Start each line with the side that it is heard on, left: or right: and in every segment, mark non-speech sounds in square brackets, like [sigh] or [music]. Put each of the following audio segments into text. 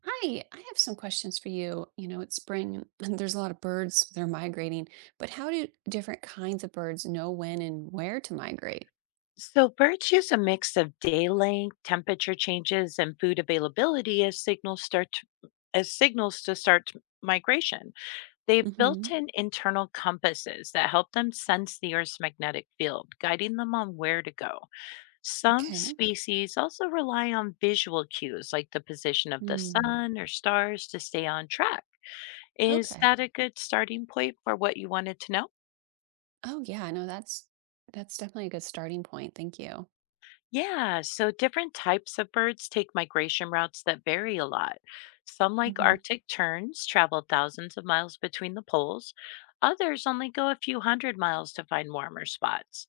right: Hi, I have some questions for you. It's spring [laughs] and there's a lot of birds, they're migrating, but how do different kinds of birds know when and where to migrate?
left: So, birds use a mix of day length, temperature changes, and food availability as signals to start migration. They've built
right: Hmm.
left: in internal compasses that help them sense the Earth's magnetic field, guiding them on where to go. Some
right: Okay.
left: species also rely on visual cues like the position of the
right: Mm.
left: sun or stars to stay on track. Is that
right: Okay.
left: a good starting point for what you wanted to know?
right: Oh yeah, no, that's definitely a good starting point. Thank you.
left: Yeah, so different types of birds take migration routes that vary a lot. Some, like
right: Hmm.
left: Arctic terns, travel thousands of miles between the poles. Others only go a few hundred miles to find warmer spots.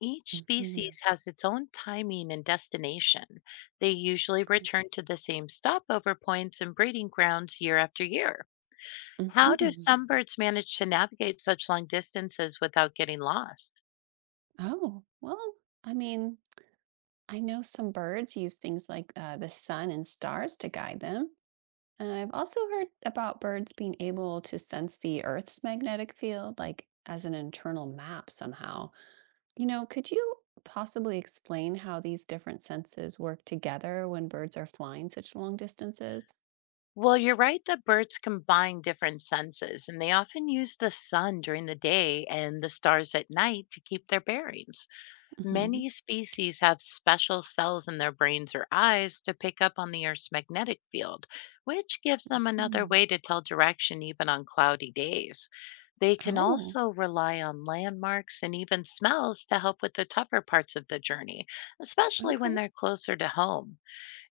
left: Each
right: Hmm.
left: species has its own timing and destination. They usually
right: Okay.
left: return to the same stopover points and breeding grounds year after year. How do
right: Hmm.
left: some birds manage to navigate such long distances without getting lost?
right: Oh, well, I mean, I know some birds use things like the sun and stars to guide them, and I've also heard about birds being able to sense the Earth's magnetic field, like as an internal map somehow. Could you possibly explain how these different senses work together when birds are flying such long distances?
left: Well, you're right that birds combine different senses, and they often use the sun during the day and the stars at night to keep their bearings.
right: Hmm.
left: Many species have special cells in their brains or eyes to pick up on the Earth's magnetic field, which gives them another way to tell direction even on cloudy days. They can
right: Oh,
left: also rely on landmarks and even smells to help with the tougher parts of the journey, especially when
right: okay.
left: they're closer to home.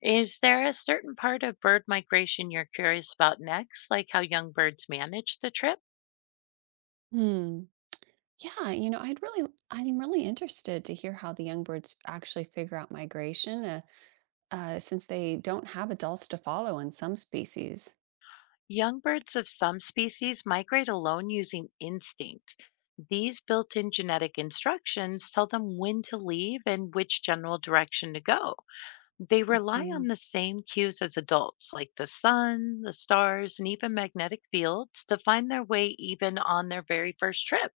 left: Is there a certain part of bird migration you're curious about next, like how young birds manage the trip?
right: Hmm. Yeah, I'm really interested to hear how the young birds actually figure out migration, since they don't have adults to follow in some species.
left: Young birds of some species migrate alone using instinct. These built in genetic instructions tell them when to leave and which general direction to go. They rely
right: Hmm.
left: on the same cues as adults, like the sun, the stars, and even magnetic fields, to find their way even on their very first trip.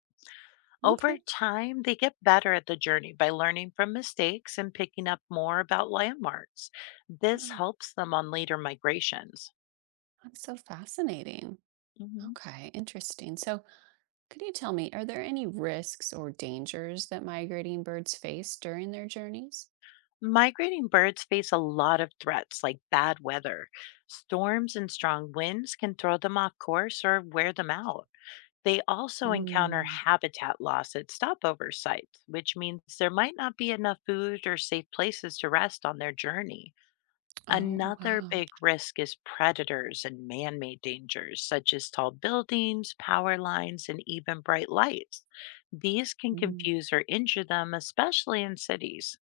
left: Over
right: Okay.
left: time, they get better at the journey by learning from mistakes and picking up more about landmarks. This
right: Oh.
left: helps them on later migrations.
right: That's so fascinating.
left: Hmm.
right: Okay, interesting. So, could you tell me, are there any risks or dangers that migrating birds face during their journeys?
left: Migrating birds face a lot of threats like bad weather. Storms and strong winds can throw them off course or wear them out. They also encounter
right: Mm.
left: habitat loss at stopover sites, which means there might not be enough food or safe places to rest on their journey.
right: Oh,
left: Another
right: wow.
left: big risk is predators and man made dangers, such as tall buildings, power lines, and even bright lights. These can
right: Mm.
left: confuse or injure them, especially in cities.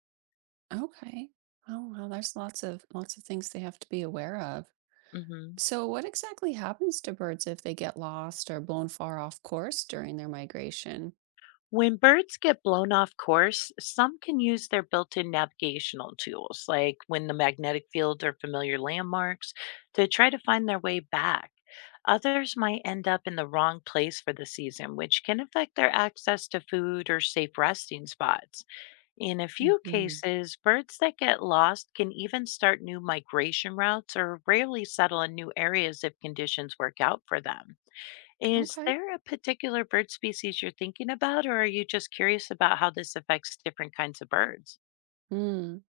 right: Okay. Oh, wow. There's lots of things they have to be aware of.
left: Mhm.
right: So, what exactly happens to birds if they get lost or blown far off course during their migration?
left: When birds get blown off course, some can use their built in navigational tools, like when the magnetic field or familiar landmarks, to try to find their way back. Others might end up in the wrong place for the season, which can affect their access to food or safe resting spots. In a few
right: Hmm.
left: cases, birds that get lost can even start new migration routes or rarely settle in new areas if conditions work out for them. Is
right: Okay.
left: there a particular bird species you're thinking about, or are you just curious about how this affects different kinds of birds?
right: Mm.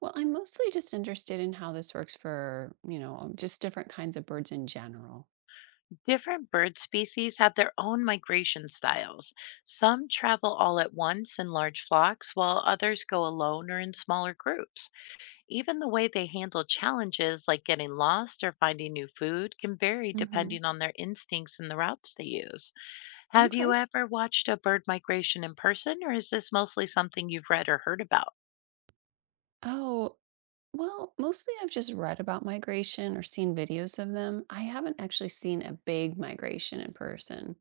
right: Well, I'm mostly just interested in how this works for, just different kinds of birds in general.
left: Different bird species have their own migration styles. Some travel all at once in large flocks, while others go alone or in smaller groups. Even the way they handle challenges like getting lost or finding new food can vary
right: Hmm.
left: depending on their instincts and the routes they use. Have
right: Okay.
left: you ever watched a bird migration in person, or is this mostly something you've read or heard about?
right: Oh, well, mostly I've just read about migration or seen videos of them. I haven't actually seen a big migration in person.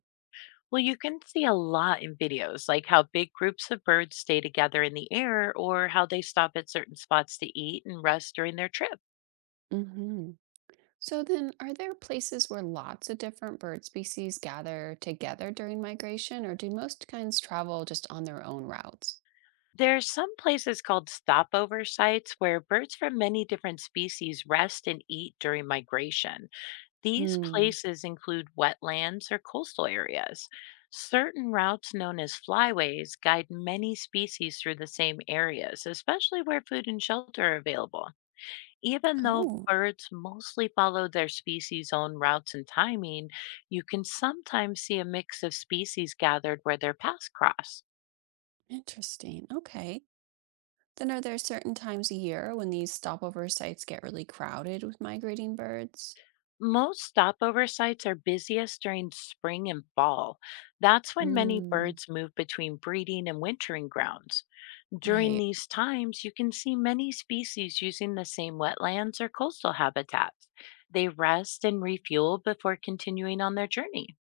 left: Well, you can see a lot in videos, like how big groups of birds stay together in the air or how they stop at certain spots to eat and rest during their trip.
right: Hmm. So then, are there places where lots of different bird species gather together during migration, or do most kinds travel just on their own routes?
left: There's some places called stopover sites where birds from many different species rest and eat during migration. These
right: Hmm.
left: places include wetlands or coastal areas. Certain routes known as flyways guide many species through the same areas, especially where food and shelter are available. Even though
right: Oh,
left: birds mostly follow their species' own routes and timing, you can sometimes see a mix of species gathered where their paths cross.
right: interesting. Okay. Then are there certain times a year when these stopover sites get really crowded with migrating birds?
left: Most stopover sites are busiest during spring and fall. That's when many
right: Hmm.
left: birds move between breeding and wintering grounds. During
right: Right.
left: these times, you can see many species using the same wetlands or coastal habitats. They rest and refuel before continuing on their journey.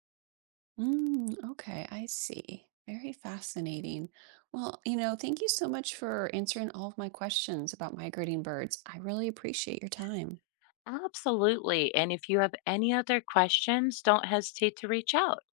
right: Mm, okay, I see. Very fascinating. Well, thank you so much for answering all of my questions about migrating birds. I really appreciate your time.
left: Absolutely. And if you have any other questions, don't hesitate to reach out.